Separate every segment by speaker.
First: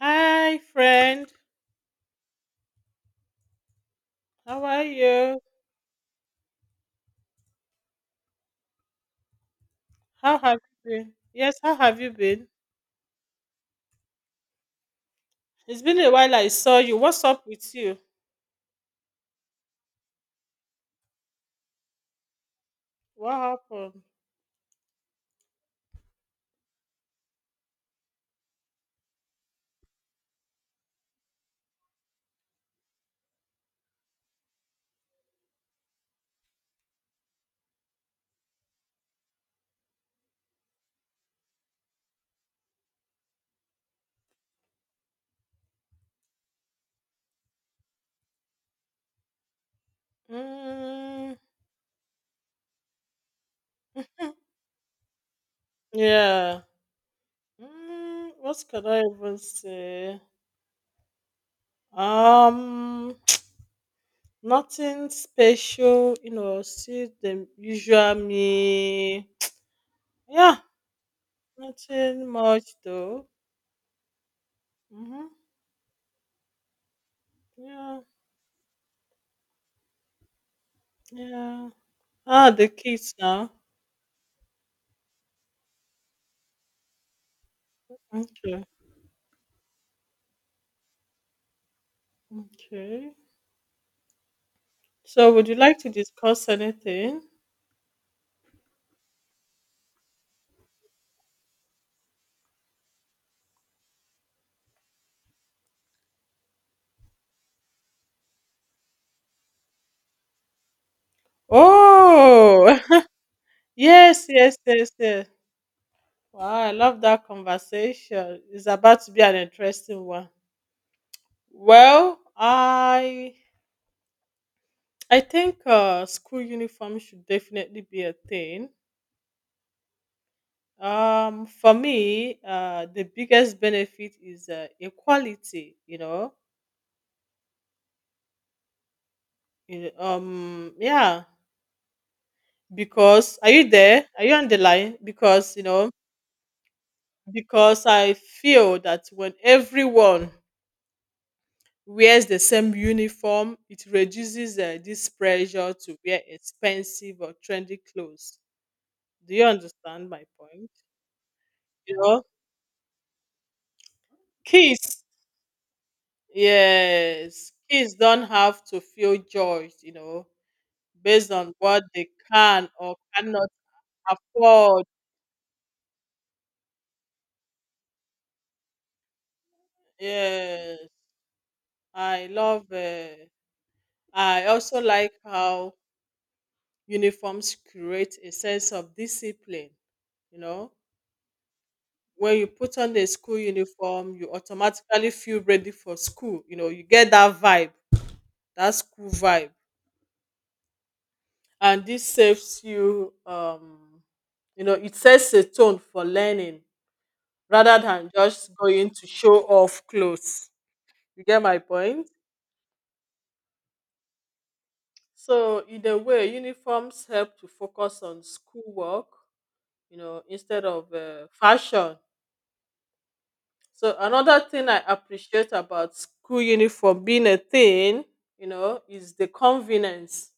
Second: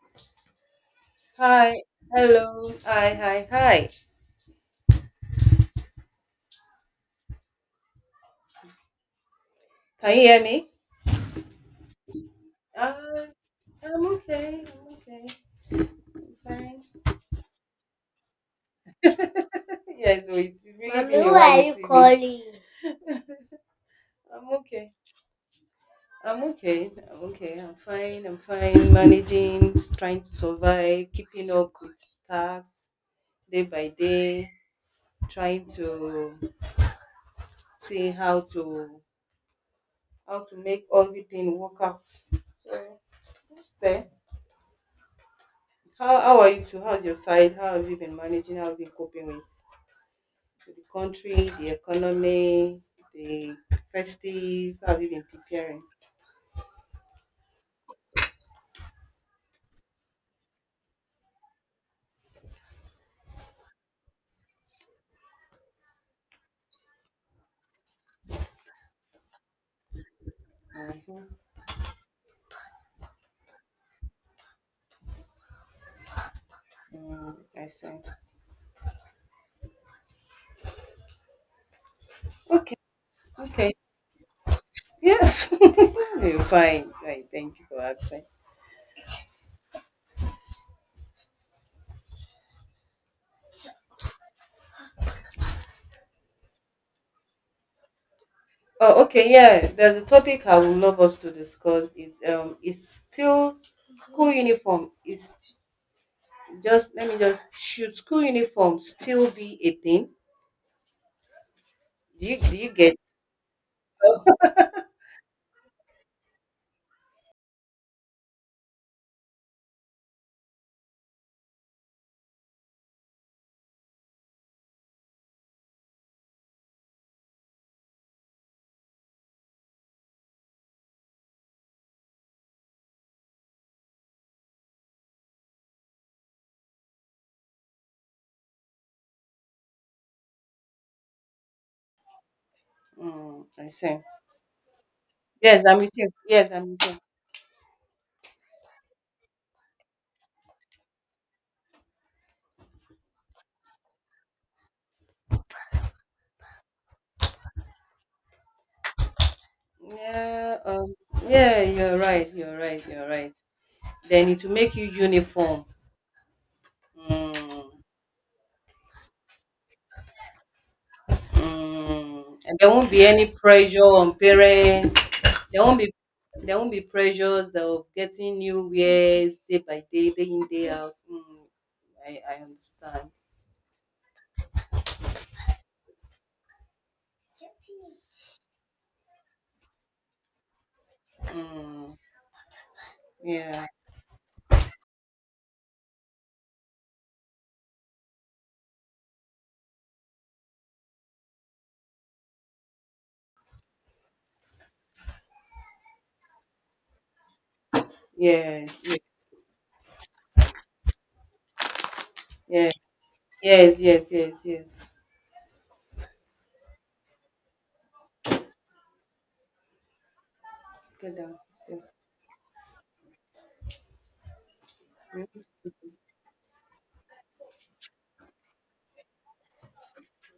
Speaker 1: Hi, friend.
Speaker 2: Hi, hello, hi, hi, hi.
Speaker 1: How are you?
Speaker 2: Can you
Speaker 1: How
Speaker 2: hear
Speaker 1: have
Speaker 2: me?
Speaker 1: you been? Yes, how have you been?
Speaker 2: Uh, I'm okay, I'm okay,
Speaker 1: It's been a
Speaker 2: I'm
Speaker 1: while I saw
Speaker 2: fine.
Speaker 1: you. What's up with you?
Speaker 2: Yeah, so it's really Mommy, been a who while are you you see me. Calling?
Speaker 1: What happened?
Speaker 2: I'm okay, I'm okay, I'm okay, I'm fine, I'm fine. Managing, trying to survive, keeping up with tasks day by day, trying to see how to make everything work out. Just there. How are you two? How's your side? How have you been managing? How have you been coping with? To the
Speaker 1: Mm,
Speaker 2: country, the economy, the festive. How have you been preparing?
Speaker 1: yeah. Mm, what can I even say? Um, nothing special, see the usual me. Yeah,
Speaker 2: Mm-hmm.
Speaker 1: nothing much though. Mm-hmm.
Speaker 2: Mm, I see.
Speaker 1: Yeah, yeah. Ah, the
Speaker 2: Okay.
Speaker 1: kids now.
Speaker 2: Okay. Yeah. You're fine. Right. Thank you for asking.
Speaker 1: Okay, okay. So, would you like to discuss anything?
Speaker 2: Oh, okay. Yeah. There's a topic I would love us to discuss. It's it's still school uniform. Is just let me just should school uniform still be a thing? Do you do
Speaker 1: Oh,
Speaker 2: you get?
Speaker 1: yes. Wow, I love that conversation. It's about to be an interesting one. Well, I think school uniform should definitely be a thing. For me, the biggest benefit is equality. You- um, yeah. Because
Speaker 2: Mm,
Speaker 1: are
Speaker 2: I
Speaker 1: you
Speaker 2: see.
Speaker 1: there? Are you on the line? Because you
Speaker 2: Yes, I'm
Speaker 1: know,
Speaker 2: with you. Yes, I'm with you.
Speaker 1: because I feel that when everyone wears the same uniform, it reduces this pressure to wear expensive or trendy clothes. Do you understand my
Speaker 2: Yeah,
Speaker 1: point?
Speaker 2: yeah,
Speaker 1: You
Speaker 2: you're
Speaker 1: know,
Speaker 2: right, you're right, you're right. Then it will make you
Speaker 1: kids,
Speaker 2: uniform.
Speaker 1: yes,
Speaker 2: Mm,
Speaker 1: kids don't have to feel judged, based on what they
Speaker 2: mm. And
Speaker 1: can
Speaker 2: there won't
Speaker 1: or
Speaker 2: be any
Speaker 1: cannot
Speaker 2: pressure on
Speaker 1: afford.
Speaker 2: parents. There won't be there won't be pressures of getting new wares day by day, day in, day
Speaker 1: Yes,
Speaker 2: out. Mm, I,
Speaker 1: I
Speaker 2: I
Speaker 1: love.
Speaker 2: understand.
Speaker 1: I also like how uniforms create a sense of discipline. You know,
Speaker 2: Mm,
Speaker 1: when you put on a school
Speaker 2: yeah,
Speaker 1: uniform, you automatically feel ready for school. You know, you get that vibe, that school vibe. And this saves you, it sets a tone for learning rather than just
Speaker 2: yes,
Speaker 1: going
Speaker 2: yes,
Speaker 1: to show off clothes. You get my point?
Speaker 2: yes, yes, yes, yes, yes.
Speaker 1: So, in a way, uniforms help to focus on schoolwork, instead of
Speaker 2: Get down. Stay.
Speaker 1: fashion. So another thing I appreciate about school uniform being a thing, is the convenience.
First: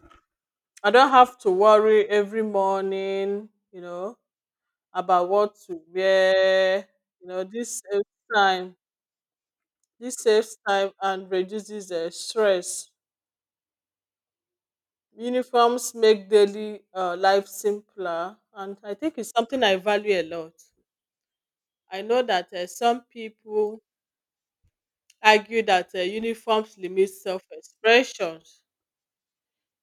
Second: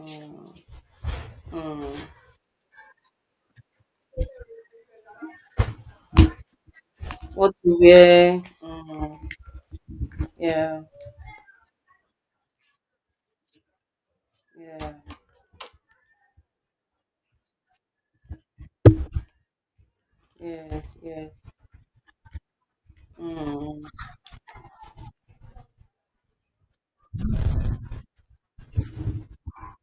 Speaker 2: Mm,
Speaker 1: I don't have to
Speaker 2: mm.
Speaker 1: worry every morning, about what to wear.
Speaker 2: What to
Speaker 1: This saves
Speaker 2: wear?
Speaker 1: time.
Speaker 2: Mm,
Speaker 1: This saves
Speaker 2: yeah.
Speaker 1: time and reduces the stress.
Speaker 2: Yeah,
Speaker 1: Uniforms make daily life simpler, and I think it's something I value a lot.
Speaker 2: yes, yes.
Speaker 1: I know that some people
Speaker 2: Mm,
Speaker 1: argue that uniforms limit self-expression.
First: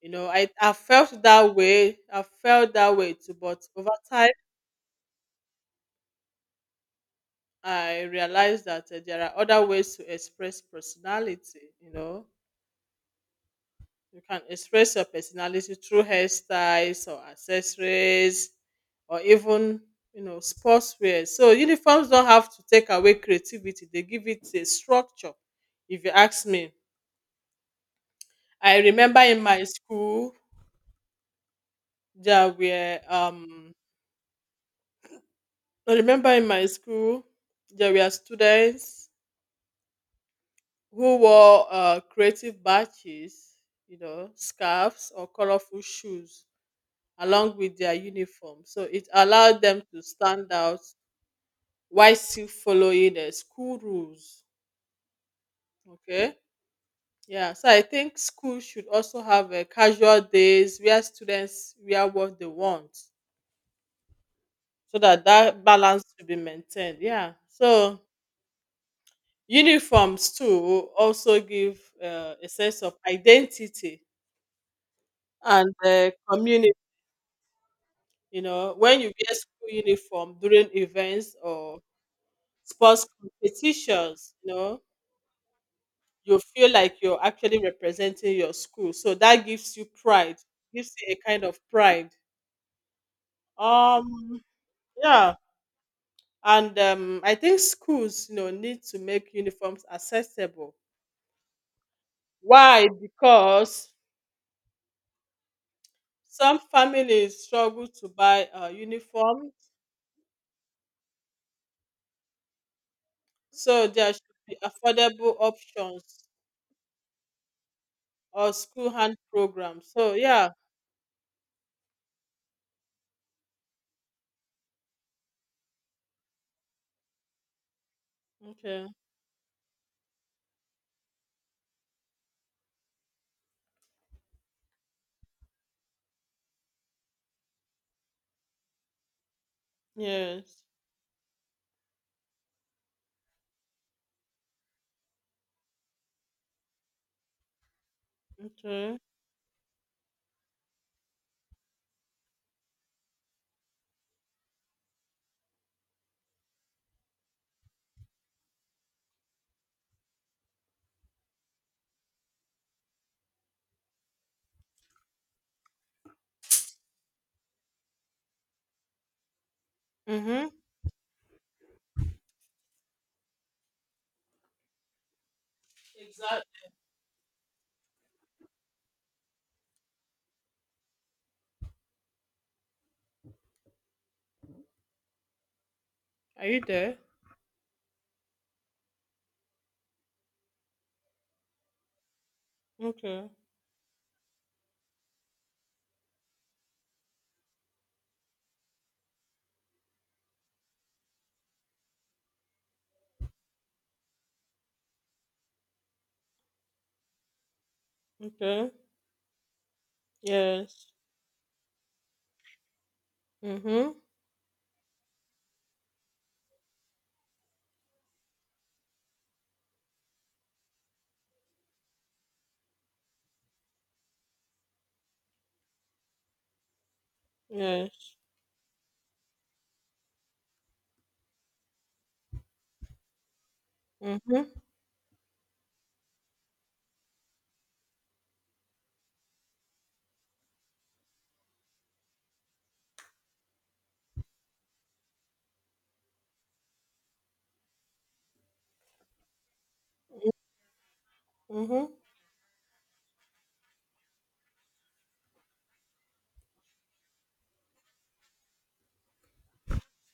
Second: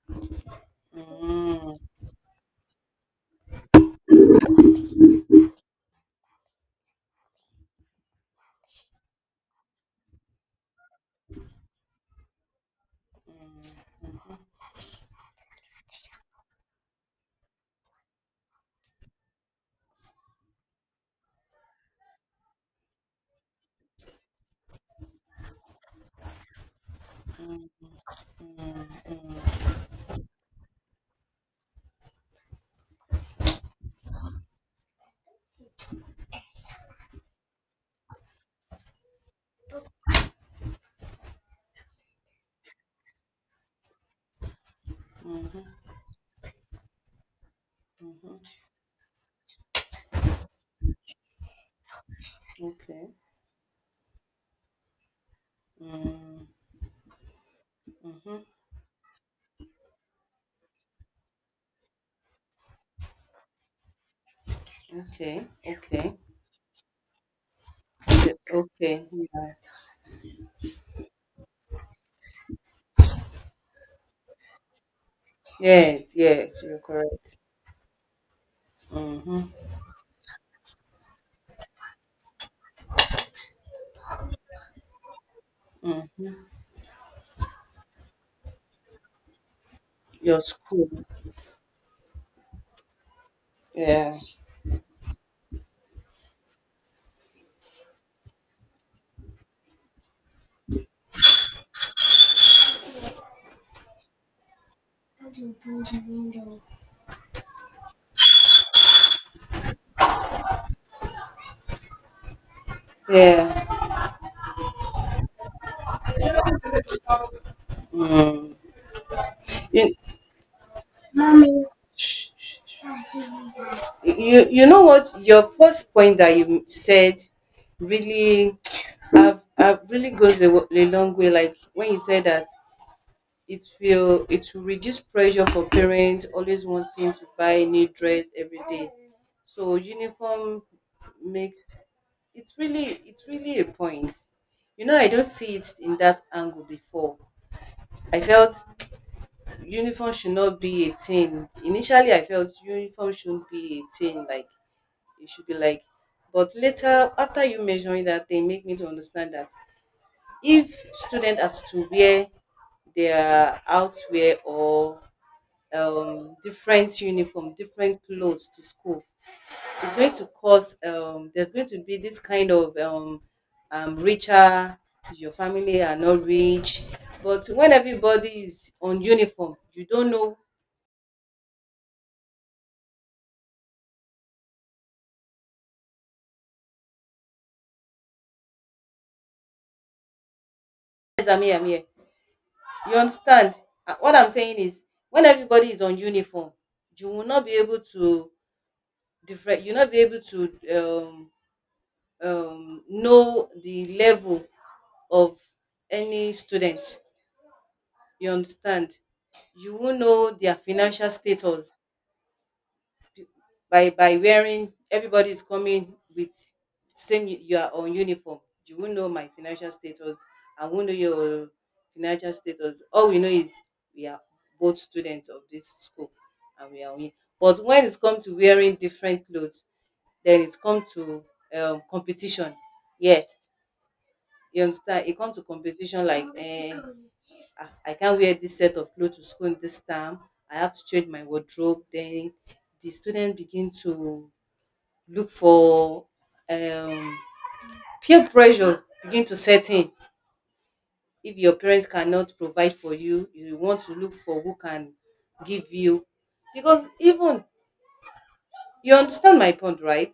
Speaker 1: I felt that
Speaker 2: mm,
Speaker 1: way. I felt that way too, but over time I realized that there are other ways to express personality, you know. You can express your personality through hairstyles or accessories or even, sportswear. So uniforms don't have to take away creativity. They give it a structure, if you ask me. I remember in my school there were um I remember in my school there were students who wore creative badges, scarves or
Speaker 2: mm-hmm,
Speaker 1: colorful shoes along with their
Speaker 2: mm-hmm.
Speaker 1: uniform. So it allowed them to stand out while still
Speaker 2: Okay.
Speaker 1: following the school rules. Okay.
Speaker 2: Mm,
Speaker 1: Yeah. So I think
Speaker 2: mm-hmm.
Speaker 1: schools should also have a casual days where students wear what they want so that
Speaker 2: Okay,
Speaker 1: that balance
Speaker 2: okay.
Speaker 1: will be maintained. Yeah. So
Speaker 2: Yeah, okay. Yeah.
Speaker 1: uniforms too also give a sense of identity and
Speaker 2: Yes, yes,
Speaker 1: community.
Speaker 2: you're correct.
Speaker 1: You know, when you wear
Speaker 2: Mm-hmm,
Speaker 1: school uniform during events or sports competitions,
Speaker 2: mm.
Speaker 1: you feel like you're actually representing your school. So that gives you pride,
Speaker 2: Your school.
Speaker 1: gives you a kind of pride.
Speaker 2: Yeah,
Speaker 1: Um, yeah. And I think schools, need to make uniforms accessible. Why? Because some families struggle to buy uniforms, so
Speaker 2: yeah.
Speaker 1: there should be affordable options or
Speaker 2: Mm.
Speaker 1: school hand
Speaker 2: You,
Speaker 1: programs. So yeah,
Speaker 2: you know what? Your first point that you said really,
Speaker 1: okay.
Speaker 2: I've really goes a, a long way. Like when you said that it will it will reduce pressure for parents always wanting to buy a new dress every day. So
Speaker 1: Yes.
Speaker 2: uniform makes it's really a point. You know, I don't see it in that angle before. I felt
Speaker 1: Okay.
Speaker 2: uniform should not be a thing. Initially, I felt uniform shouldn't be a thing. Like it should be like, but later after you measuring that, they make me to understand that if student has to wear their outwear or different uniform, different clothes to school. It's going to
Speaker 1: Mm-hmm.
Speaker 2: cause there's going to be this kind of richer. Your family are not
Speaker 1: Exactly.
Speaker 2: rich, but when everybody is on uniform, you don't know.
Speaker 1: Are you there?
Speaker 2: Yes, I'm here. I'm here. You
Speaker 1: Okay.
Speaker 2: understand? What I'm saying is, when everybody is on uniform, you will not be able to different. You'll not be able to know the level of any student. You
Speaker 1: Okay.
Speaker 2: understand? You won't know their
Speaker 1: Yes.
Speaker 2: financial status
Speaker 1: Mm-hmm.
Speaker 2: by wearing everybody is coming with same you are uniform you won't know my financial status, I won't know your financial status. All we know is we are both students of this school and we are we. But when it's
Speaker 1: Yes.
Speaker 2: come to wearing different clothes then it come to competition yes
Speaker 1: Mm-hmm.
Speaker 2: you understand it come to competition like ah I can't wear this set of clothes to school in this time. I have to change my wardrobe. Then the students begin to look for um, peer pressure begin to set in. If your
Speaker 1: Mm-hmm.
Speaker 2: parents cannot provide for you, you want to look for who can give you. Because even you understand my point, right?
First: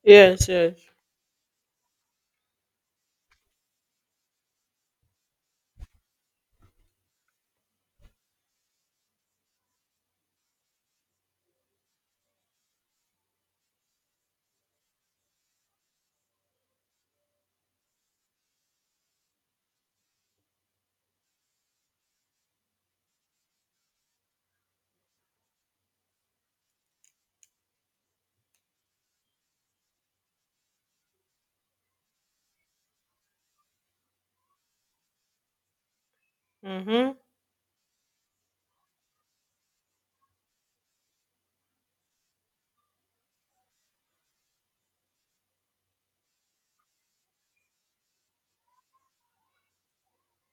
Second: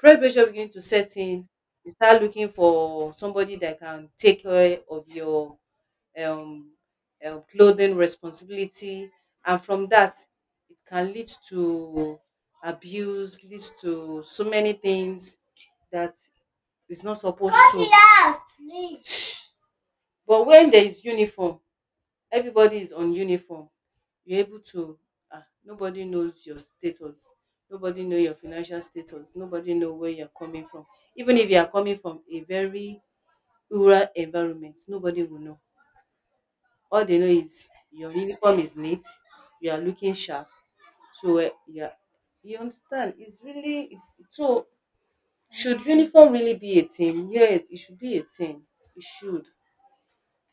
Speaker 2: Peer pressure
Speaker 1: Yes,
Speaker 2: begin
Speaker 1: yes.
Speaker 2: to set in. You start looking for somebody that can take care of your um, clothing responsibility. And from that, it can lead to abuse, leads to so many things that is not supposed to. Shh. But when there is uniform, everybody is on uniform. You're able to. Ah, nobody knows your status. Nobody know your financial status. Nobody know where you're coming from. Even if you are coming from a very rural environment, nobody will know. All
Speaker 1: Mm-hmm.
Speaker 2: they know is your uniform is neat, you are looking sharp. So yeah, you understand? It's really it's so. Should uniform really be a thing? Yes, it should be a thing. It should.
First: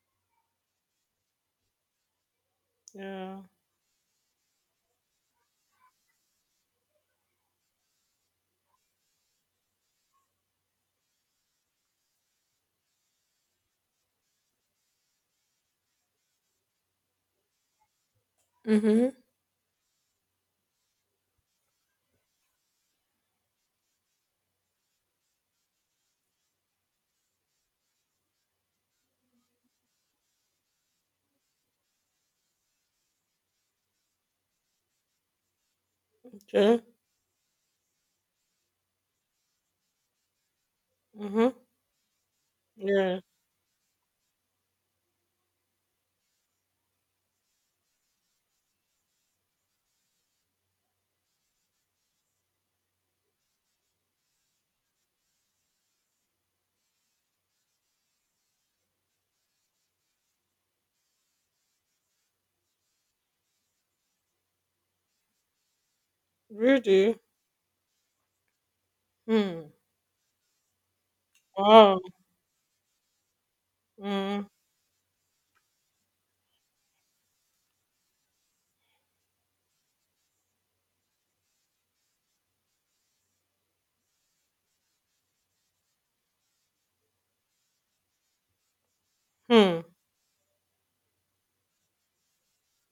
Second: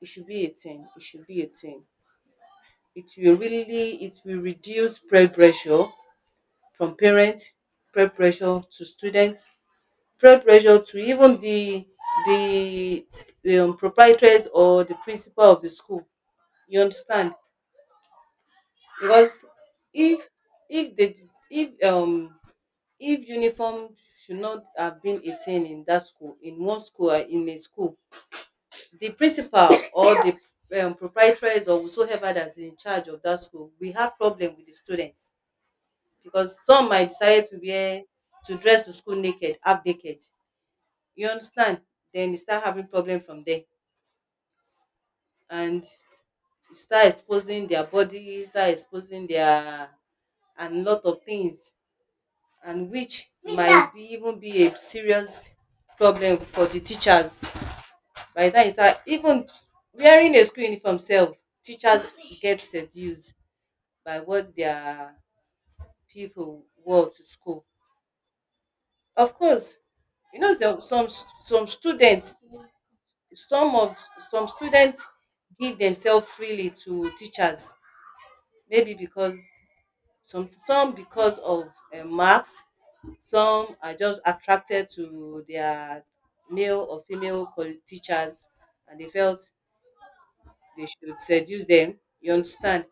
Speaker 2: It should be a thing. It should be a thing. It
Speaker 1: Yeah.
Speaker 2: will really it will reduce peer pressure from parents, peer pressure to students, peer pressure to even the the proprietors or the principal of the school. You understand?
Speaker 1: Mm-hmm.
Speaker 2: Because if if the if um if uniform should not have been a thing in that school in one school or in a school the principal or the proprietors or whosoever that's in charge of that school we have problem with the students because
Speaker 1: Okay.
Speaker 2: some might decide to wear to dress to school naked half naked you
Speaker 1: Mm-hmm.
Speaker 2: understand then you start having problem
Speaker 1: Yeah.
Speaker 2: from there and you start exposing their bodies, start exposing their and lot of things and which might be even be a serious problem for the teachers by the time you start even wearing a school uniform sef teachers get seduced by what their people wore
Speaker 1: Really?
Speaker 2: to school. Of
Speaker 1: Hmm.
Speaker 2: course you know some
Speaker 1: Wow.
Speaker 2: students some of
Speaker 1: Mm-hmm.
Speaker 2: some students give themselves freely to teachers maybe because some because of marks. Some are just attracted to their male or female teachers and they felt they should seduce them. You understand?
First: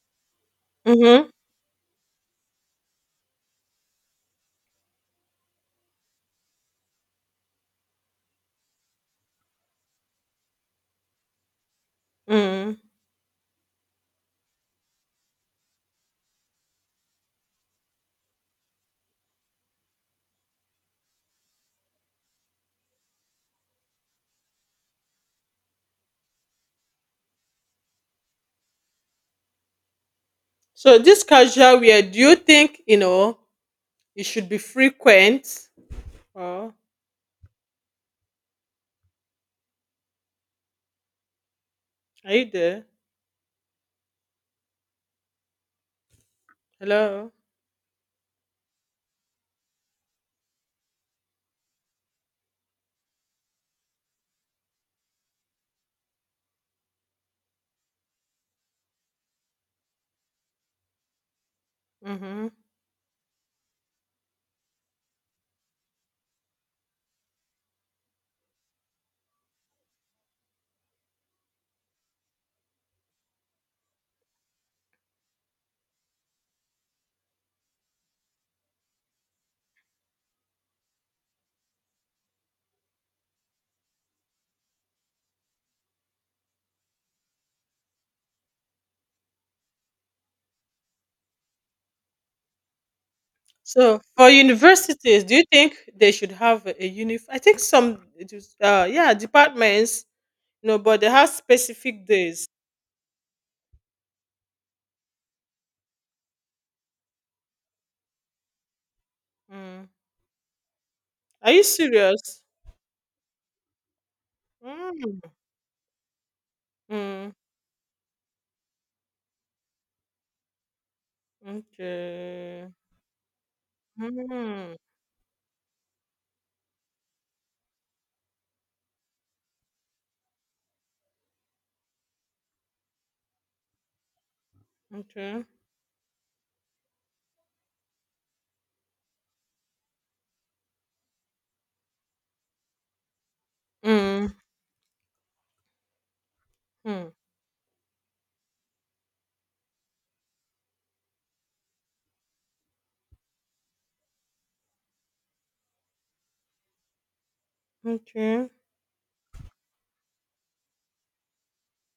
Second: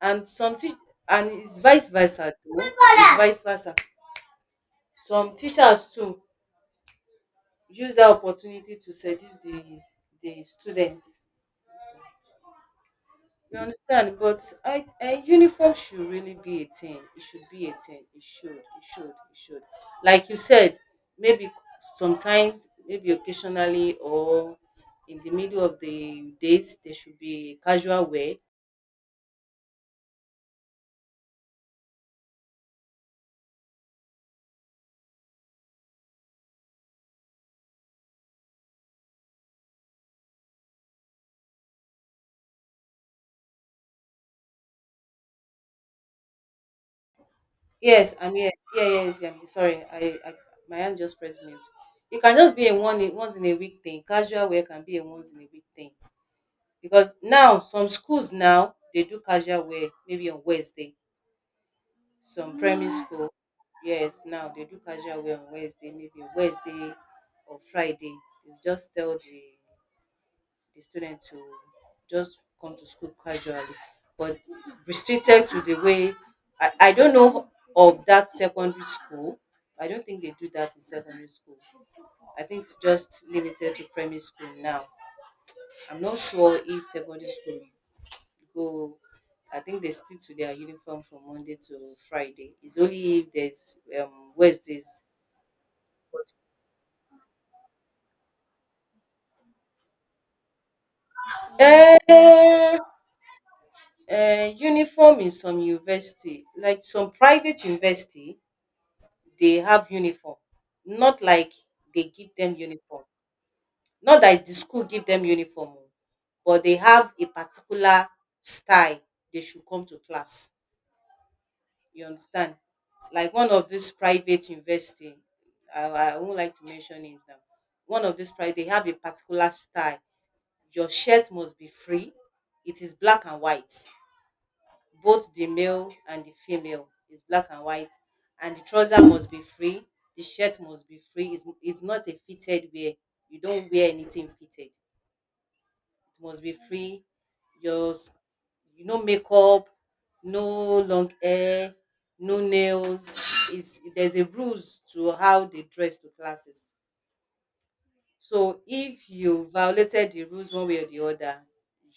Speaker 2: And some teach and
Speaker 1: Mm-hmm.
Speaker 2: it's vice versa too. It's vice versa. Some teachers too use that opportunity to seduce the students.
Speaker 1: Mm-hmm.
Speaker 2: You understand? But I, a uniform should really be a thing. It should be a thing. It should. It should. It should. Like you said, maybe sometimes, maybe occasionally, or in the middle of the days, there should be casual wear.
Speaker 1: So this casual wear, do you think, it should be frequent? Oh, are you there? Hello?
Speaker 2: Yes, I'm here. Yeah, yeah, yes, yeah. I'm sorry. I my hand just pressed mute. It can just be a one in, once in a week thing. Casual wear can be a once in a week thing because now some schools now they do casual wear maybe on Wednesday.
Speaker 1: Mm-hmm.
Speaker 2: Some primary school, yes, now they do casual wear on Wednesday, maybe Wednesday or Friday. They just tell the student to just come to school casually but restricted to the way I don't know of that secondary school. I don't think they do that in secondary school. I think it's just limited to primary school now. I'm not sure if secondary school go I think they stick to their uniform from Monday to Friday. It's only if there's
Speaker 1: So for
Speaker 2: Wednesdays.
Speaker 1: universities, do you think they should have a uniform? I think some, it is, yeah, departments, no, but they have specific
Speaker 2: Uh,
Speaker 1: days.
Speaker 2: uniform in some university, like some private university, they
Speaker 1: Mm.
Speaker 2: have uniform. Not
Speaker 1: Are
Speaker 2: like
Speaker 1: you
Speaker 2: they give
Speaker 1: serious?
Speaker 2: them uniform. Not that the school give them
Speaker 1: Mm.
Speaker 2: uniform, oh, but they have a
Speaker 1: Mm.
Speaker 2: particular style they should come to class. You understand?
Speaker 1: Okay.
Speaker 2: Like one of this private
Speaker 1: Mm.
Speaker 2: university, I won't like to mention it now. One of this private, they have a particular style. Your shirt must be free. It is black and white both
Speaker 1: Okay.
Speaker 2: the male and the female is black and white and the trouser must be free the shirt must be free it's not a fitted wear you don't wear anything
Speaker 1: Mm.
Speaker 2: fitted it must be free
Speaker 1: Mm.
Speaker 2: your you no makeup no long hair no nails it's, there's a rules to how they dress to classes
Speaker 1: Okay.
Speaker 2: so if you violated the rules one way or the other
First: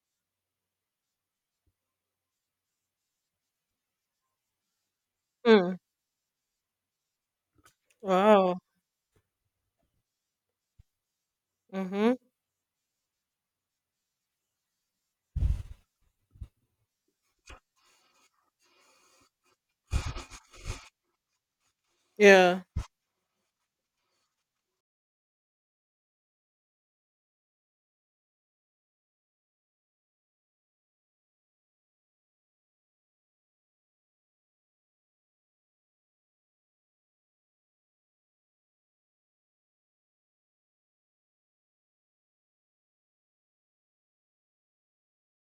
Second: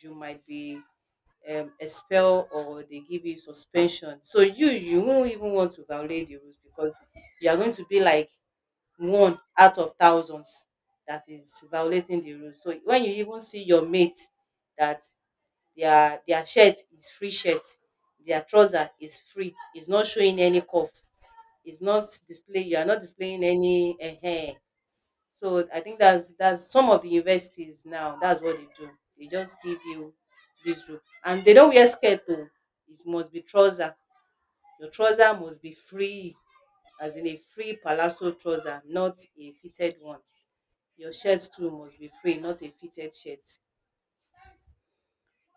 Speaker 2: you might be expel or they give you suspension. So you won't even want
Speaker 1: Mm.
Speaker 2: to violate the rules because you are going to be like
Speaker 1: Wow.
Speaker 2: one out of thousands that is
Speaker 1: Mm-hmm.
Speaker 2: violating the rules. So when you even see your mate that their shirt is free shirt, their trouser is free, it's not showing any cuff, it's not
Speaker 1: Yeah.
Speaker 2: display you are not displaying any uh so I think that's some of the universities now. That's what they do. They just give you this rope, and they don't wear skirt though. It must be trouser. Your trouser must be free, as in a free palazzo trouser, not a fitted one. Your shirt too must be free, not a fitted shirt.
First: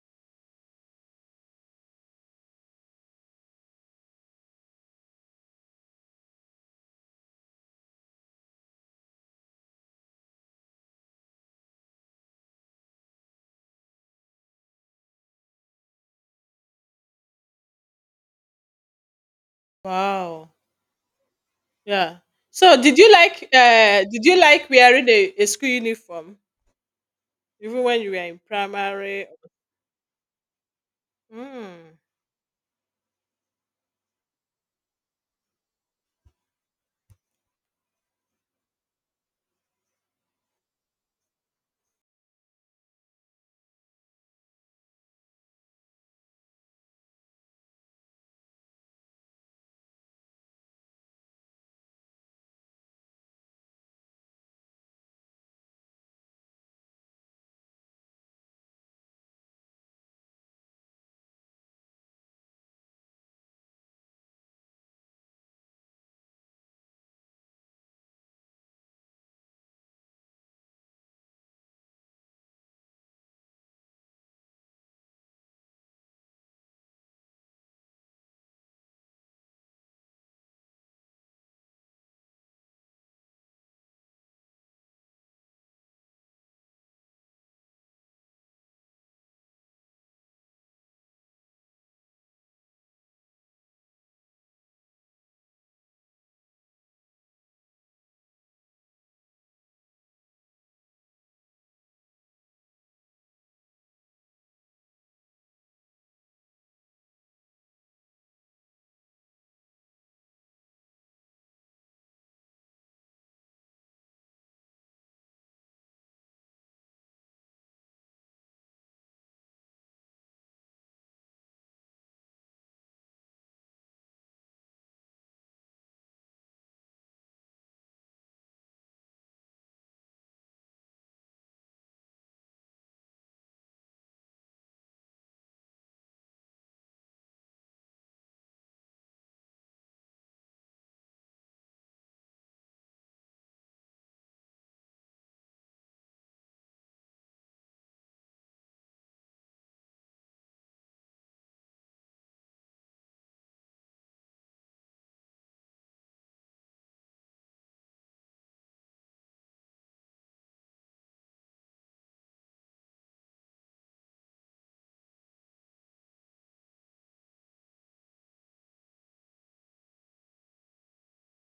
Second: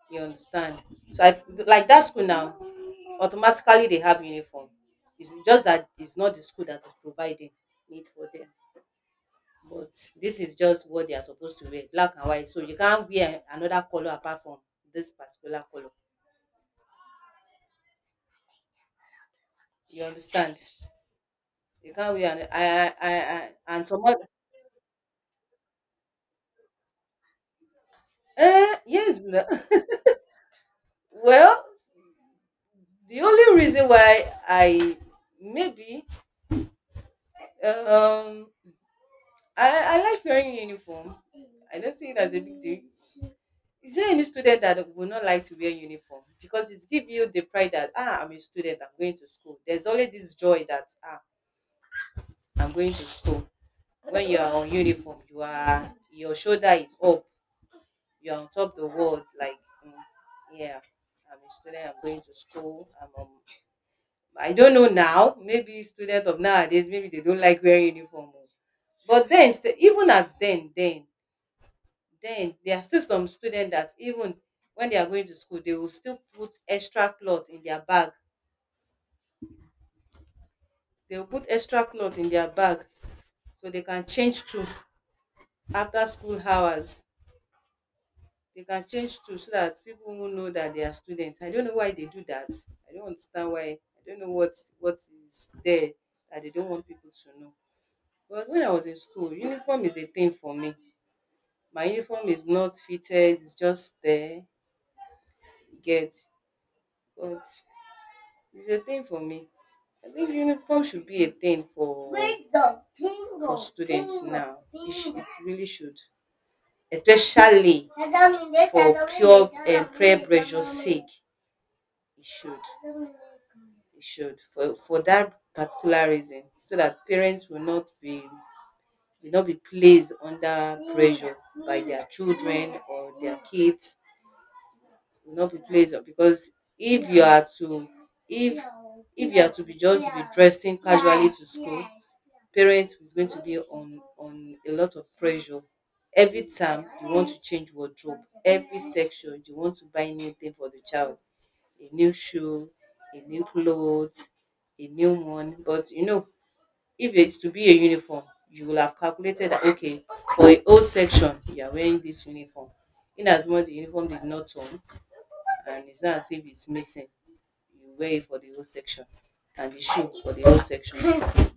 Speaker 2: You understand? So I like that school now. Automatically they have uniform. It's just that it's not the school that is providing it for them. But this is just what they are supposed to wear black and white so you can't wear another color apart from this particular color you
Speaker 1: Wow.
Speaker 2: understand you can't
Speaker 1: Yeah.
Speaker 2: wear an,
Speaker 1: So
Speaker 2: and some
Speaker 1: did
Speaker 2: other
Speaker 1: you like wearing a school uniform even when you were in
Speaker 2: yes
Speaker 1: primary?
Speaker 2: no. Well
Speaker 1: Mm.
Speaker 2: the only reason why I maybe um I like wearing uniform I don't see it as a big deal is there any student that would not like to wear uniform because it gives you the pride that ah I'm a student I'm going to school there's always this joy that ah I'm going to school when you are on uniform you are your shoulder is up you are on top of the world like mm, yeah I'm a student I'm going to school I'm I don't know now maybe students of nowadays maybe they don't like wearing uniform oh. But then even at then, then there are still some students that even when they are going to school, they will still put extra clothes in their bag. They will put extra clothes in their bag so they can change to after school hours. They can change too, so that people will know that they are students. I don't know why they do that. I don't understand why. I don't know what is there that they don't want people to know. But when I was in school, uniform is a thing for me. My uniform is not fitted, it's just there. You get, but it's a thing for me. I think uniform should be a thing for, wait, the for pingo, students pingo, now. It, pingo. It really should, especially for pure and tell me prayer pressure's sake. It should, for that particular reason, so that parents will not be, placed under pressure by their children, or their kids will not be placed up. Because if you are to, if if you are to be just be dressing casually to school, parents is going to be on a lot of pressure every time you want to change wardrobe, every section you want to buy new thing for the child, a new shoe, a new clothes, a new one. But you know, if it's to be a uniform, you will have calculated that, okay, for a whole section, you are wearing this uniform. In as much the uniform did not turn and it's not as if it's missing, you wear it for the whole section and the shoe for the whole section.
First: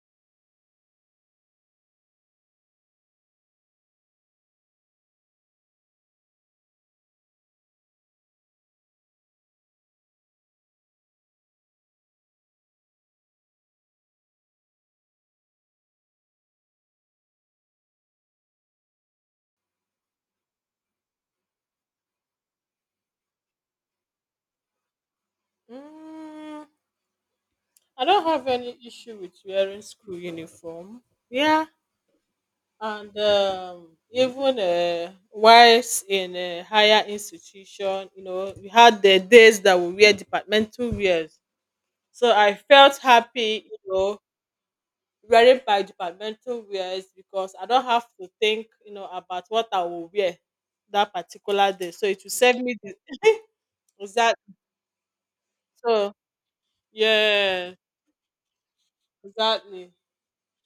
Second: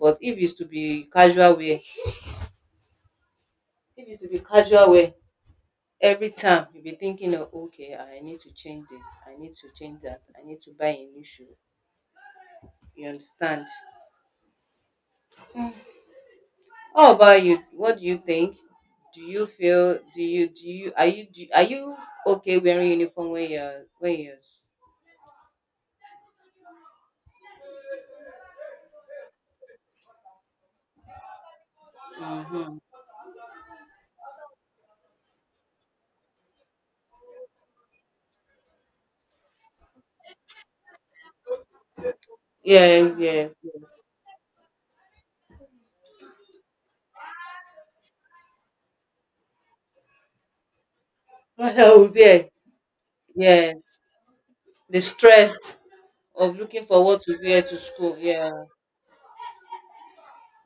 Speaker 2: But if it's to be casual wear, if it's to be casual wear, every time you'll be thinking of, okay, I need to change this, I need to change that, I need to buy a new shoe. You understand? How about you? What do you think? Do you feel? Do you? Do you? Are you? Do, are you okay wearing uniform when you're? When you're?
Speaker 1: Mm, I don't have any issue with wearing school uniform. Yeah,
Speaker 2: Mm-hmm.
Speaker 1: and even whilst in a higher institution, we had the days that we wear departmental wears. So I felt
Speaker 2: Yes. Yes.
Speaker 1: happy,
Speaker 2: Yes.
Speaker 1: wearing my departmental wears because I don't have to think, about what I will wear that particular
Speaker 2: What
Speaker 1: day.
Speaker 2: I
Speaker 1: So
Speaker 2: would
Speaker 1: it will
Speaker 2: wear?
Speaker 1: save me the,
Speaker 2: Yes.
Speaker 1: is that
Speaker 2: The stress
Speaker 1: so?
Speaker 2: of looking for what to wear
Speaker 1: Yeah,
Speaker 2: to school. Yeah.
Speaker 1: exactly.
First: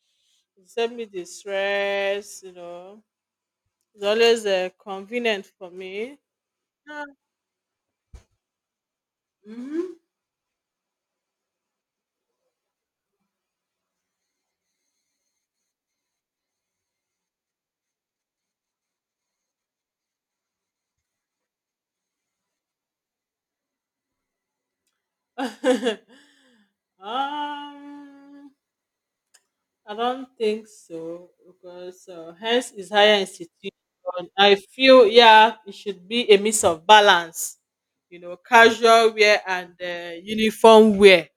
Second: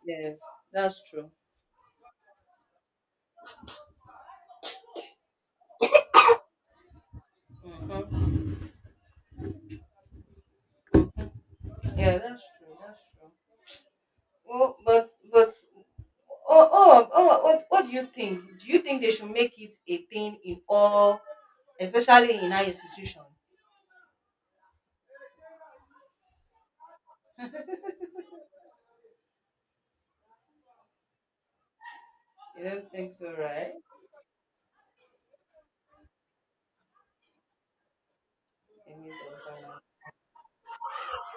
Speaker 2: Yes.
Speaker 1: You save
Speaker 2: That's
Speaker 1: me the
Speaker 2: true.
Speaker 1: stress, you know. It's always convenient for me. Yeah. Hmm.
Speaker 2: Yeah. That's true. That's true. Well, but oh, oh, oh, what do you think? Do you think they should make it a thing in all, especially in our institution?
Speaker 1: um, I don't think so because
Speaker 2: You
Speaker 1: hence is
Speaker 2: don't think
Speaker 1: higher
Speaker 2: so,
Speaker 1: institution.
Speaker 2: right?
Speaker 1: I feel yeah, it should be a mix of balance, casual wear and
Speaker 2: Mhm,
Speaker 1: uniform wear.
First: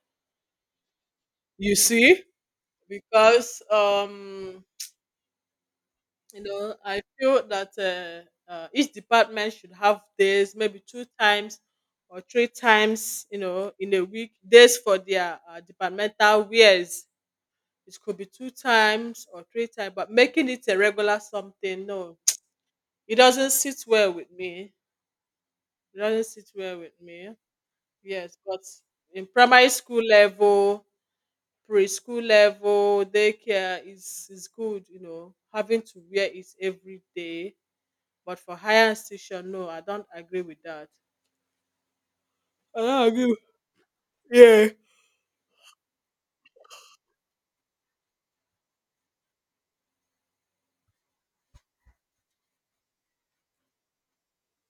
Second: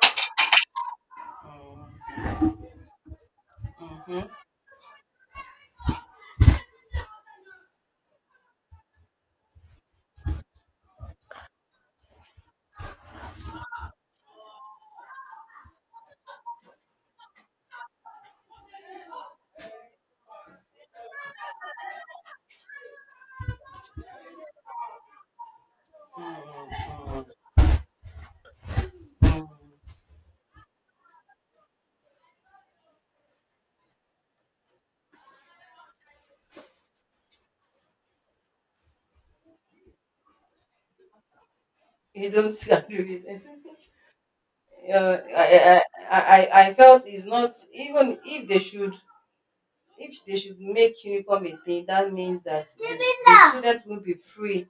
Speaker 1: You see, because
Speaker 2: mhm,
Speaker 1: you know I feel that each department should have days maybe two times or three times in a week days for their departmental wears. It could be two times or three times but making it a regular something, no, it doesn't sit well with me it doesn't sit well with
Speaker 2: mhm,
Speaker 1: me Yes, but in
Speaker 2: mhm.
Speaker 1: primary school level, preschool level, daycare is good, having to wear it every day. But for higher institution, no, I don't agree with that.
Speaker 2: You don't
Speaker 1: I don't
Speaker 2: agree
Speaker 1: agree
Speaker 2: with
Speaker 1: with.
Speaker 2: it.
Speaker 1: Yeah.
Speaker 2: Uh, I, I felt it's not even, if they should make uniform a thing, that means that the student will be free.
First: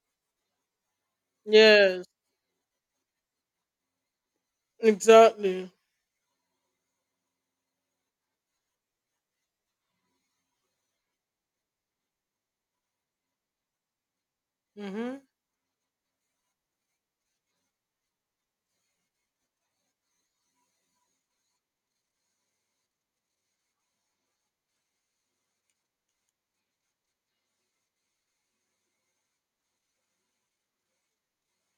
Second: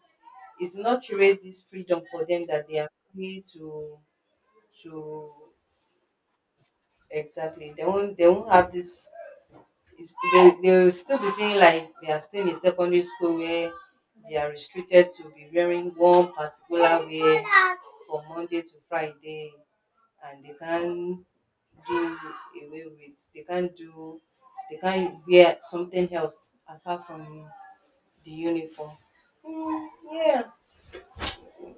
Speaker 2: It's not, create this freedom
Speaker 1: Yes,
Speaker 2: for them that they are free to, to
Speaker 1: exactly.
Speaker 2: exactly. They won't have this is they'll still be feeling like they are still in secondary school where they are restricted
Speaker 1: Mm-hmm.
Speaker 2: to be wearing one particular wear from Monday to Friday, and they can't do away with, they can't do, they can't wear something else apart from the uniform. Mm, yeah,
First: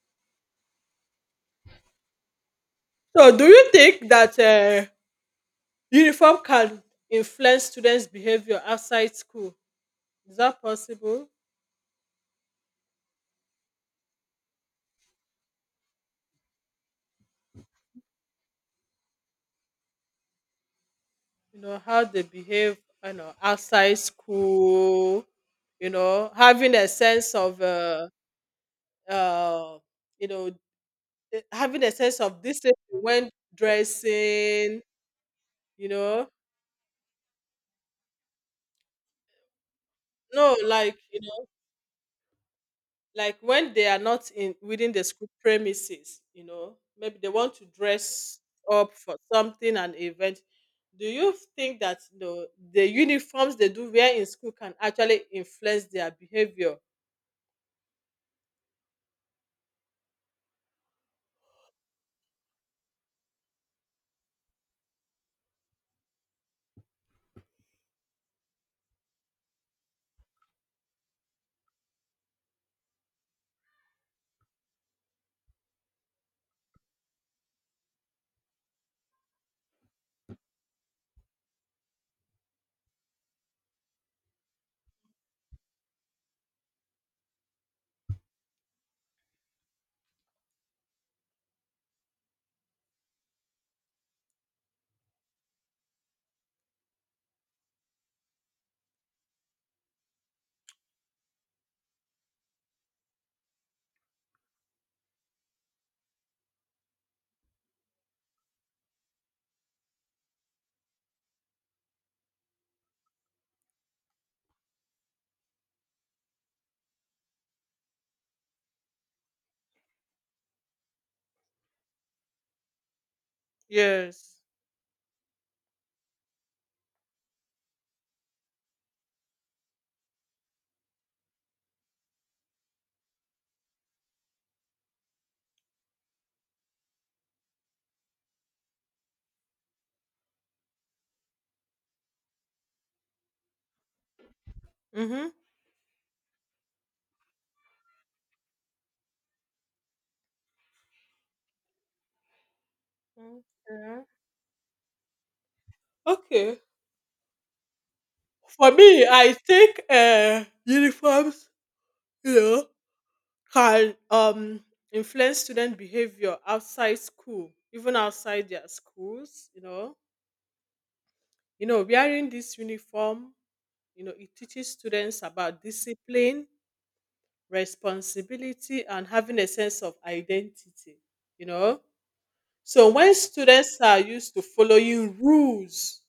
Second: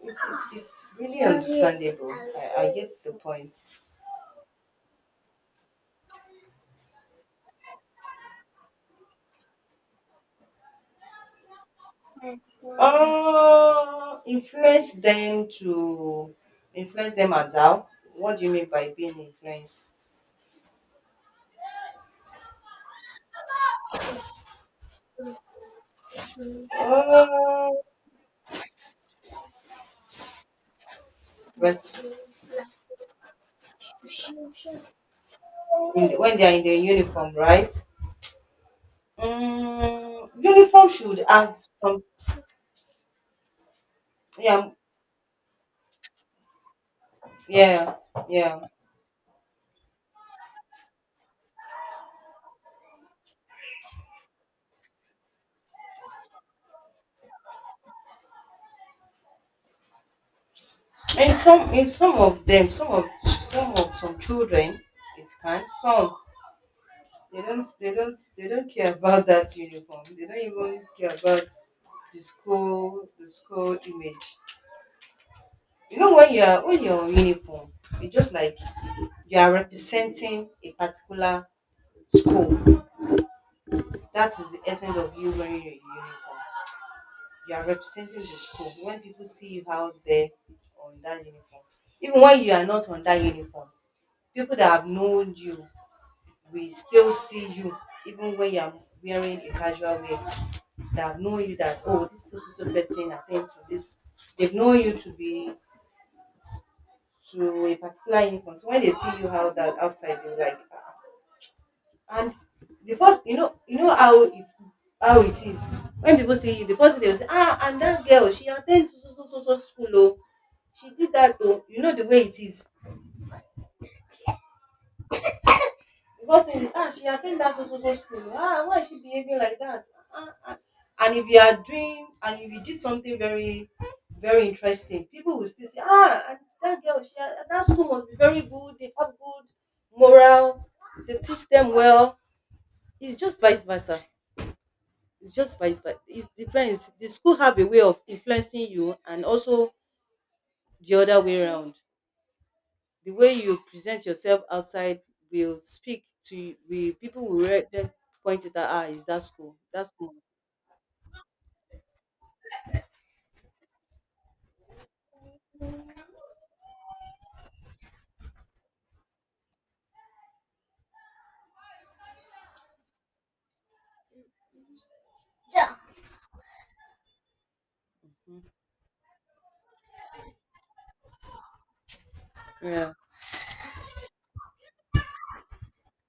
Speaker 2: it's really understandable. I get the
Speaker 1: So, do
Speaker 2: point.
Speaker 1: you think that uniform can influence students' behavior outside school? Is that possible?
Speaker 2: Influence them to, influence them as how? What do you mean by being influenced?
Speaker 1: You know how they behave. You know outside school. You know having a sense of
Speaker 2: Uh,
Speaker 1: uh you know having a
Speaker 2: res-
Speaker 1: sense of discipline when dressing. You
Speaker 2: in
Speaker 1: know
Speaker 2: when they are in the uniform, right? Mm,
Speaker 1: no,
Speaker 2: uniform
Speaker 1: like,
Speaker 2: should have some.
Speaker 1: like when they are not in
Speaker 2: Yeah,
Speaker 1: within the school premises, maybe they want to
Speaker 2: yeah,
Speaker 1: dress
Speaker 2: yeah.
Speaker 1: up for something, an event. Do you think that the uniforms they do wear in school can actually influence their behavior?
Speaker 2: And some, in some of them, some of some children, it can some. They don't care about that uniform. They don't even care about the school image. You know, when you're on uniform, you just like you are representing a particular school. That is the essence of you wearing your uniform. You are representing the school. When people see you out there on that uniform, even when you are not on that uniform, people that have known you will still see you, even when you are wearing a casual wear, that have known you, that oh, this so so so person attend to this, they've known you to be, to a particular income. So when they see you how that outside, they're like, ah. And the first, you know, you know how it is, when people see you, the first thing they will say, ah, and that girl, she attend to so so so so school, oh, she did that, oh, you know the way it is.
Speaker 1: Yes.
Speaker 2: Because in ah, she attend that so so so school. Ah, why is she behaving like that? Ah, ah, ah. And if you are doing, and if you did something very, very interesting, people will still say, ah, and that girl, she, that school must be very good, they have good morale, they teach them well. It's just vice versa.
Speaker 1: Mm-hmm.
Speaker 2: It's just vice versa. It depends. The school have a way of influencing you, and also the other way around. The way you
Speaker 1: Okay.
Speaker 2: present yourself outside will speak to
Speaker 1: Okay.
Speaker 2: we, people will then point it out,
Speaker 1: For
Speaker 2: ah,
Speaker 1: me,
Speaker 2: is that
Speaker 1: I
Speaker 2: school,
Speaker 1: think
Speaker 2: that's school.
Speaker 1: uniforms, you know can influence student behavior outside school, even outside their schools, you know. You know, wearing this uniform, it teaches students about
Speaker 2: Yeah,
Speaker 1: discipline, responsibility, and having a sense of identity, you know. So
Speaker 2: yeah,
Speaker 1: when students are used to following rules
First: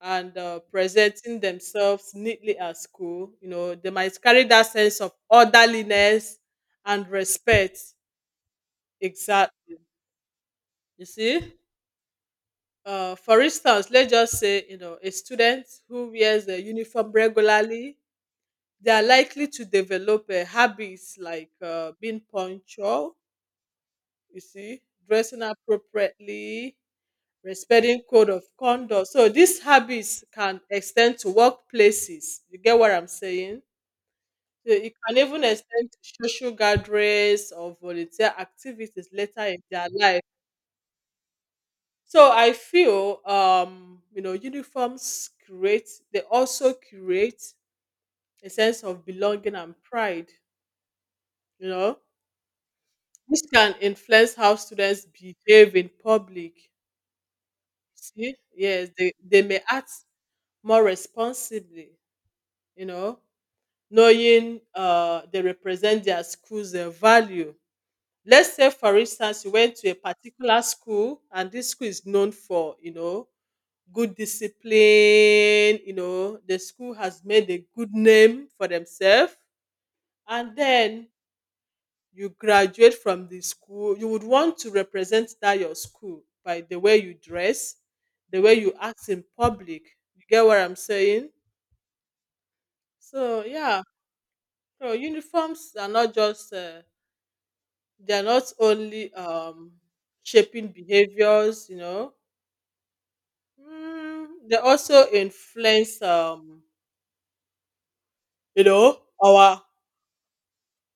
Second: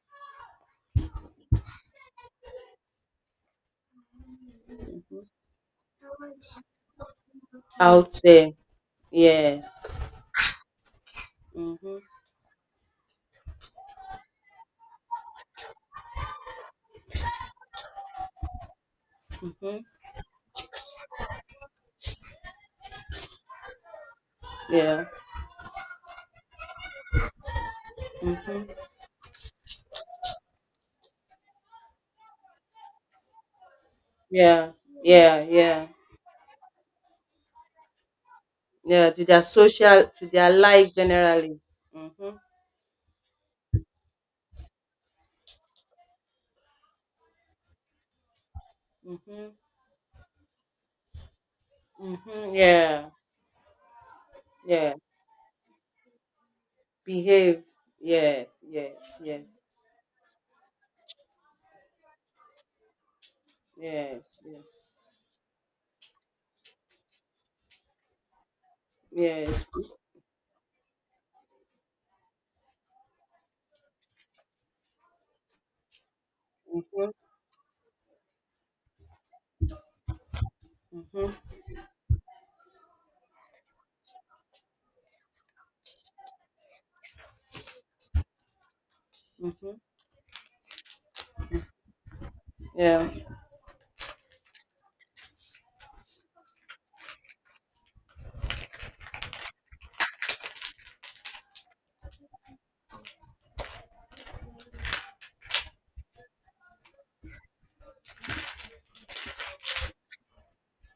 Speaker 1: and presenting themselves neatly at school, they might carry that sense of
Speaker 2: mhm,
Speaker 1: orderliness and respect.
Speaker 2: out there,
Speaker 1: Exactly.
Speaker 2: yes,
Speaker 1: You see?
Speaker 2: mm-hmm,
Speaker 1: For instance, let's just say, a student who wears the uniform regularly, they are likely to
Speaker 2: hmm,
Speaker 1: develop habits like being punctual, you see,
Speaker 2: yeah,
Speaker 1: dressing appropriately, respecting code of conduct. So these habits can extend to workplaces. You get what I'm saying?
Speaker 2: yeah,
Speaker 1: So it can even
Speaker 2: yeah, yeah,
Speaker 1: extend to social gatherings or volunteer activities
Speaker 2: yeah, to their
Speaker 1: later in their
Speaker 2: social,
Speaker 1: life.
Speaker 2: to their life generally,
Speaker 1: So
Speaker 2: mm-hmm.
Speaker 1: I feel, uniforms create. They also create a sense of
Speaker 2: Mm-hmm.
Speaker 1: belonging and pride. You know,
Speaker 2: Mm-hmm. Yeah,
Speaker 1: this can influence how
Speaker 2: yeah,
Speaker 1: students behave in public.
Speaker 2: behave,
Speaker 1: See,
Speaker 2: yes,
Speaker 1: yes,
Speaker 2: yes,
Speaker 1: they
Speaker 2: yes,
Speaker 1: may act more responsibly, you know,
Speaker 2: yes,
Speaker 1: knowing
Speaker 2: yes,
Speaker 1: they represent their school's value. Let's say, for instance, you
Speaker 2: yes,
Speaker 1: went to a particular school, and this school is known for, good discipline, the school
Speaker 2: mm-hmm.
Speaker 1: has made a good name for themselves. And then
Speaker 2: Mm-hmm.
Speaker 1: you graduate from the school, you would want to represent that your school by the way you dress, the way you act in
Speaker 2: Mm-hmm.
Speaker 1: public. You get what I'm saying?
Speaker 2: Yeah.
Speaker 1: So yeah, so uniforms are not just they are not only shaping behaviors, you know. Mm, they also influence, you know, our.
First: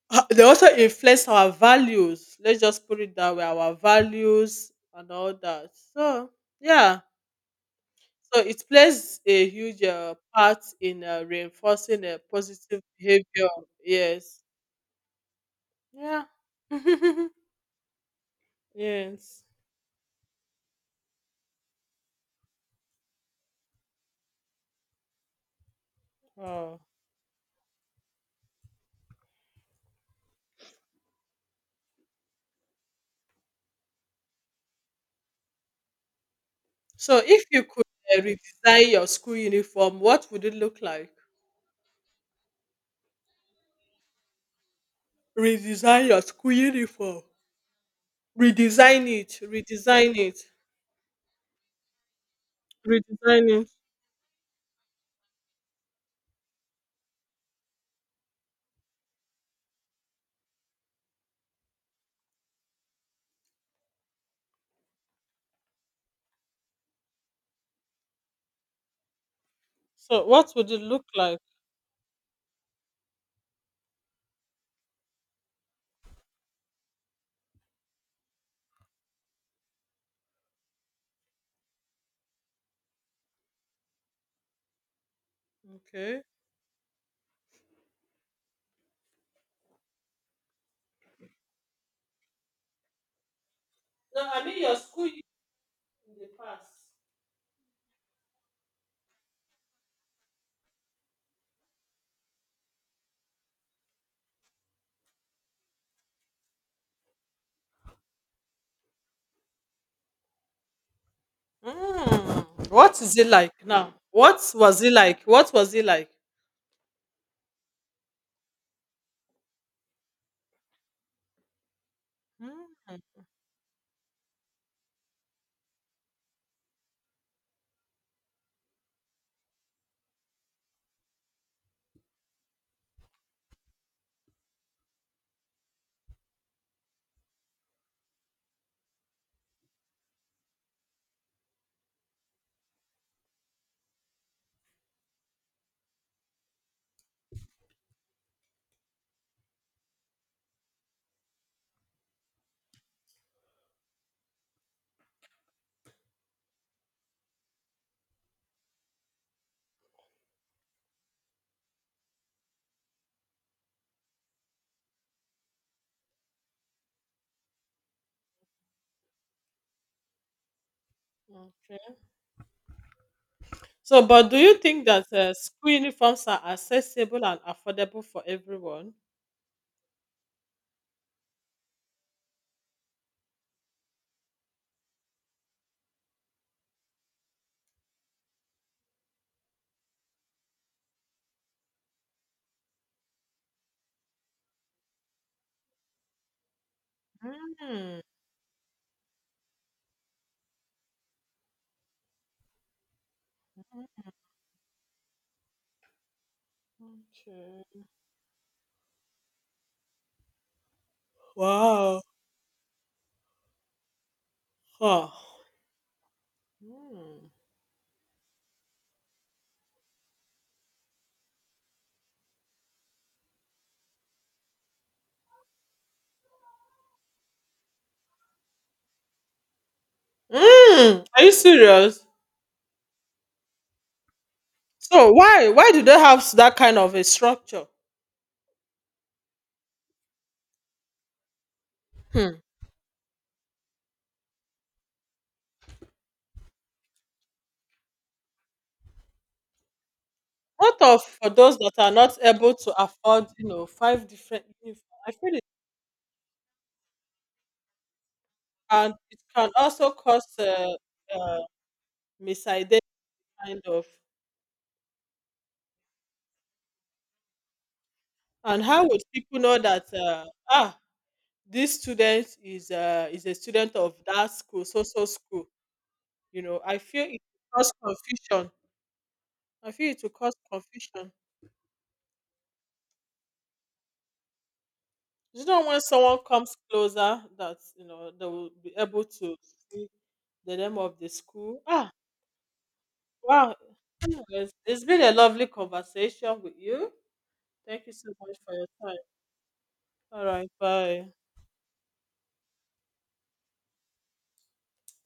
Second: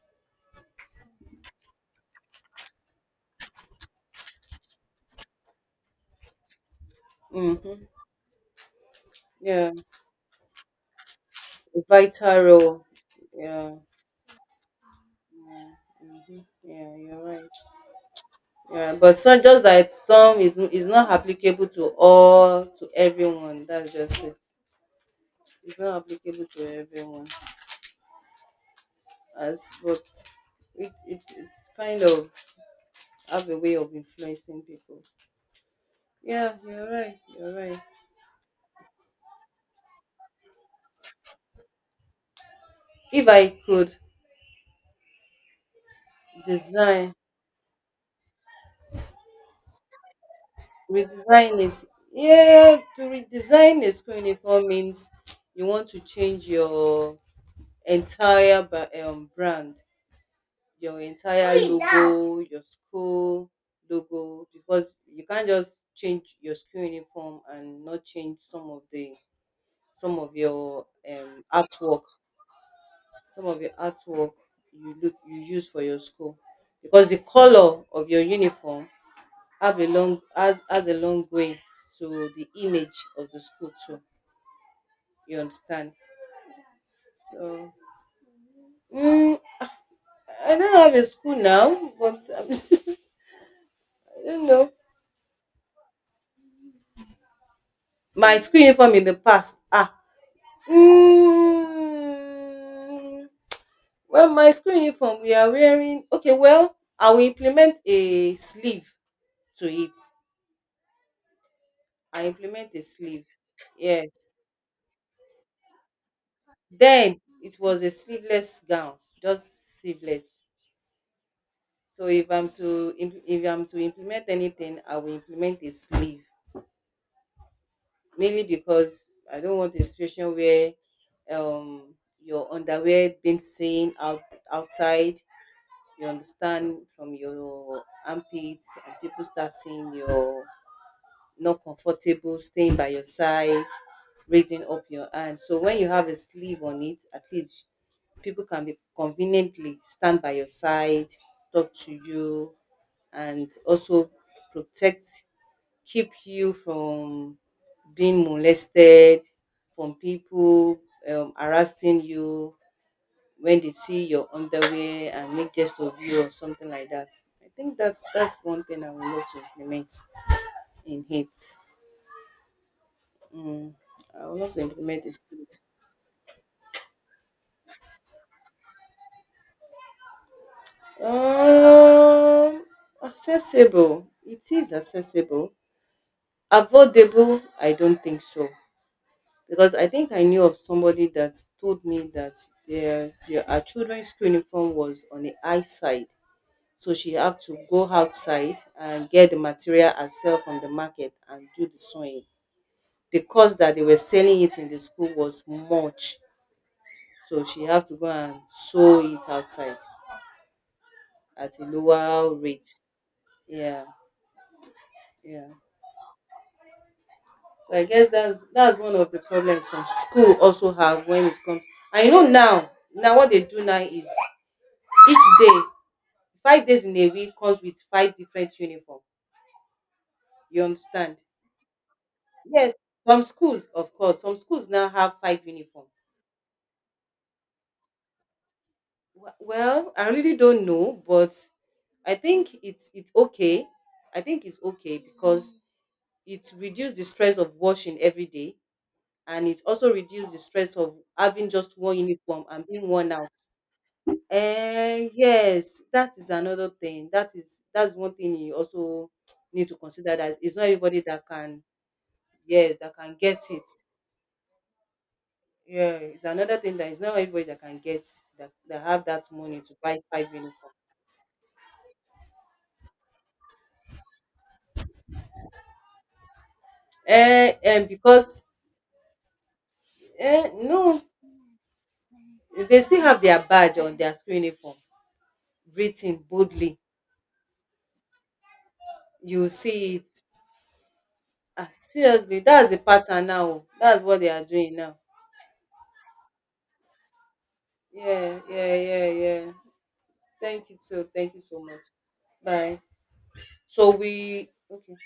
Speaker 1: They also influence our values. Let's just put it that way, our values and all that. So yeah,
Speaker 2: Mm-hmm.
Speaker 1: so it plays a
Speaker 2: Yeah,
Speaker 1: huge part in
Speaker 2: a
Speaker 1: reinforcing a
Speaker 2: vital
Speaker 1: positive
Speaker 2: role.
Speaker 1: behavior.
Speaker 2: Yeah.
Speaker 1: Yes.
Speaker 2: Yeah.
Speaker 1: Yeah.
Speaker 2: Mm-hmm. Yeah, you're right. Yeah, but some,
Speaker 1: Yes.
Speaker 2: just that some is not applicable to all, to everyone. That's just it. It's not applicable to
Speaker 1: Oh.
Speaker 2: everyone. As, but it, it's kind of have a way of influencing people. Yeah, you're
Speaker 1: So
Speaker 2: right.
Speaker 1: if
Speaker 2: You're
Speaker 1: you
Speaker 2: right.
Speaker 1: could redesign your school uniform, what would it look like?
Speaker 2: If I could
Speaker 1: Redesign your school
Speaker 2: design,
Speaker 1: uniform. Redesign it. Redesign it.
Speaker 2: redesign it. Yeah, to
Speaker 1: Redesign it.
Speaker 2: redesign a school uniform means you want to change your entire brand, your entire logo, your school logo, because you can't just change your school uniform and not change some of the, some
Speaker 1: So
Speaker 2: of
Speaker 1: what would it
Speaker 2: your
Speaker 1: look like?
Speaker 2: artwork, some of your artwork you look you use for your school, because the color of your uniform have a long, has a long way to the image of the school too. You understand?
Speaker 1: Okay.
Speaker 2: So, mm, I don't have a school now, but I
Speaker 1: No, I
Speaker 2: don't
Speaker 1: mean
Speaker 2: know.
Speaker 1: your school uniform in the past.
Speaker 2: My school uniform in the past. Ah. Mm, well, my school uniform, we are wearing. Okay, well, I will implement a sleeve to it. I
Speaker 1: Mm.
Speaker 2: implement a
Speaker 1: What is
Speaker 2: sleeve.
Speaker 1: it like now?
Speaker 2: Yes.
Speaker 1: What was it like? What was it like?
Speaker 2: Then it was a sleeveless gown, just sleeveless. So
Speaker 1: Mm,
Speaker 2: if I'm to implement anything, I will implement a sleeve, mainly because I don't want a situation where um, your underwear being seen out outside, you understand, from your armpits, and people start seeing you're not comfortable staying by your side, raising up your hand. So when you have a sleeve on it, at least people can be conveniently stand by your side, talk to you, and also protect, keep you from being molested, from people harassing you when they see your underwear and make jest of you or something like that. I think that's one thing I would love to implement in hate.
Speaker 1: okay.
Speaker 2: Mm,
Speaker 1: So,
Speaker 2: I
Speaker 1: but do
Speaker 2: would love
Speaker 1: you
Speaker 2: to
Speaker 1: think
Speaker 2: implement
Speaker 1: that
Speaker 2: it too.
Speaker 1: school uniforms are accessible and affordable for everyone?
Speaker 2: Um, accessible. It is accessible. Avoidable. I don't think so, because I think I knew of somebody that told me that their our children's school uniform was on the high side, so she have to go
Speaker 1: Mm,
Speaker 2: outside and get the material herself from the market and do the sewing. The cost that they were selling it in the school was much, so she
Speaker 1: okay.
Speaker 2: have to go and sew it outside at a
Speaker 1: Wow.
Speaker 2: lower rate. Yeah.
Speaker 1: Huh.
Speaker 2: Yeah.
Speaker 1: Mm.
Speaker 2: So I guess that's one of the problems some school also have when it comes. And you know, now what they do now is each day, 5 days in a week comes with five different uniform. You
Speaker 1: Mm,
Speaker 2: understand?
Speaker 1: are you serious?
Speaker 2: Yes, some schools, of course, some schools now
Speaker 1: So
Speaker 2: have five
Speaker 1: why do
Speaker 2: uniform.
Speaker 1: they have that kind of a structure?
Speaker 2: Well, I really don't know, but I
Speaker 1: Hmm.
Speaker 2: think it's okay. I think it's okay because it reduces the stress of washing every day, and it also reduces the stress
Speaker 1: What
Speaker 2: of
Speaker 1: of for
Speaker 2: having
Speaker 1: those that
Speaker 2: just
Speaker 1: are
Speaker 2: one
Speaker 1: not
Speaker 2: uniform
Speaker 1: able
Speaker 2: and
Speaker 1: to
Speaker 2: being worn
Speaker 1: afford,
Speaker 2: out.
Speaker 1: five different uniforms?
Speaker 2: Eh,
Speaker 1: I feel it
Speaker 2: yes, that is another thing. That is, that's one thing you
Speaker 1: can
Speaker 2: also
Speaker 1: it can
Speaker 2: need to
Speaker 1: also
Speaker 2: consider,
Speaker 1: cause
Speaker 2: that it's not everybody that
Speaker 1: uh,
Speaker 2: can, yes,
Speaker 1: misident
Speaker 2: that can get
Speaker 1: kind
Speaker 2: it.
Speaker 1: of.
Speaker 2: Yeah, it's another thing, that is not everybody that can get that,
Speaker 1: And how would
Speaker 2: have that
Speaker 1: people know
Speaker 2: money to
Speaker 1: that?
Speaker 2: buy five uniform.
Speaker 1: Ah, this student is a student of that school, so so school. You know, I feel it will
Speaker 2: Eh,
Speaker 1: cause
Speaker 2: and because,
Speaker 1: confusion. I feel it will cause
Speaker 2: eh, no,
Speaker 1: confusion.
Speaker 2: they still have their badge on their school uniform
Speaker 1: You know, when
Speaker 2: written
Speaker 1: someone comes
Speaker 2: boldly.
Speaker 1: closer, that you know they will be able to
Speaker 2: You
Speaker 1: see
Speaker 2: see it.
Speaker 1: the name of the school.
Speaker 2: Ah,
Speaker 1: Ah,
Speaker 2: seriously, that's the pattern
Speaker 1: wow!
Speaker 2: now. That's what they are
Speaker 1: Anyways,
Speaker 2: doing
Speaker 1: it's
Speaker 2: now.
Speaker 1: been a lovely conversation with you. Thank you so much
Speaker 2: Yeah,
Speaker 1: for your
Speaker 2: yeah,
Speaker 1: time.
Speaker 2: yeah, yeah.
Speaker 1: All right,
Speaker 2: Thank you too.
Speaker 1: bye.
Speaker 2: Thank you so much. Bye. So we okay.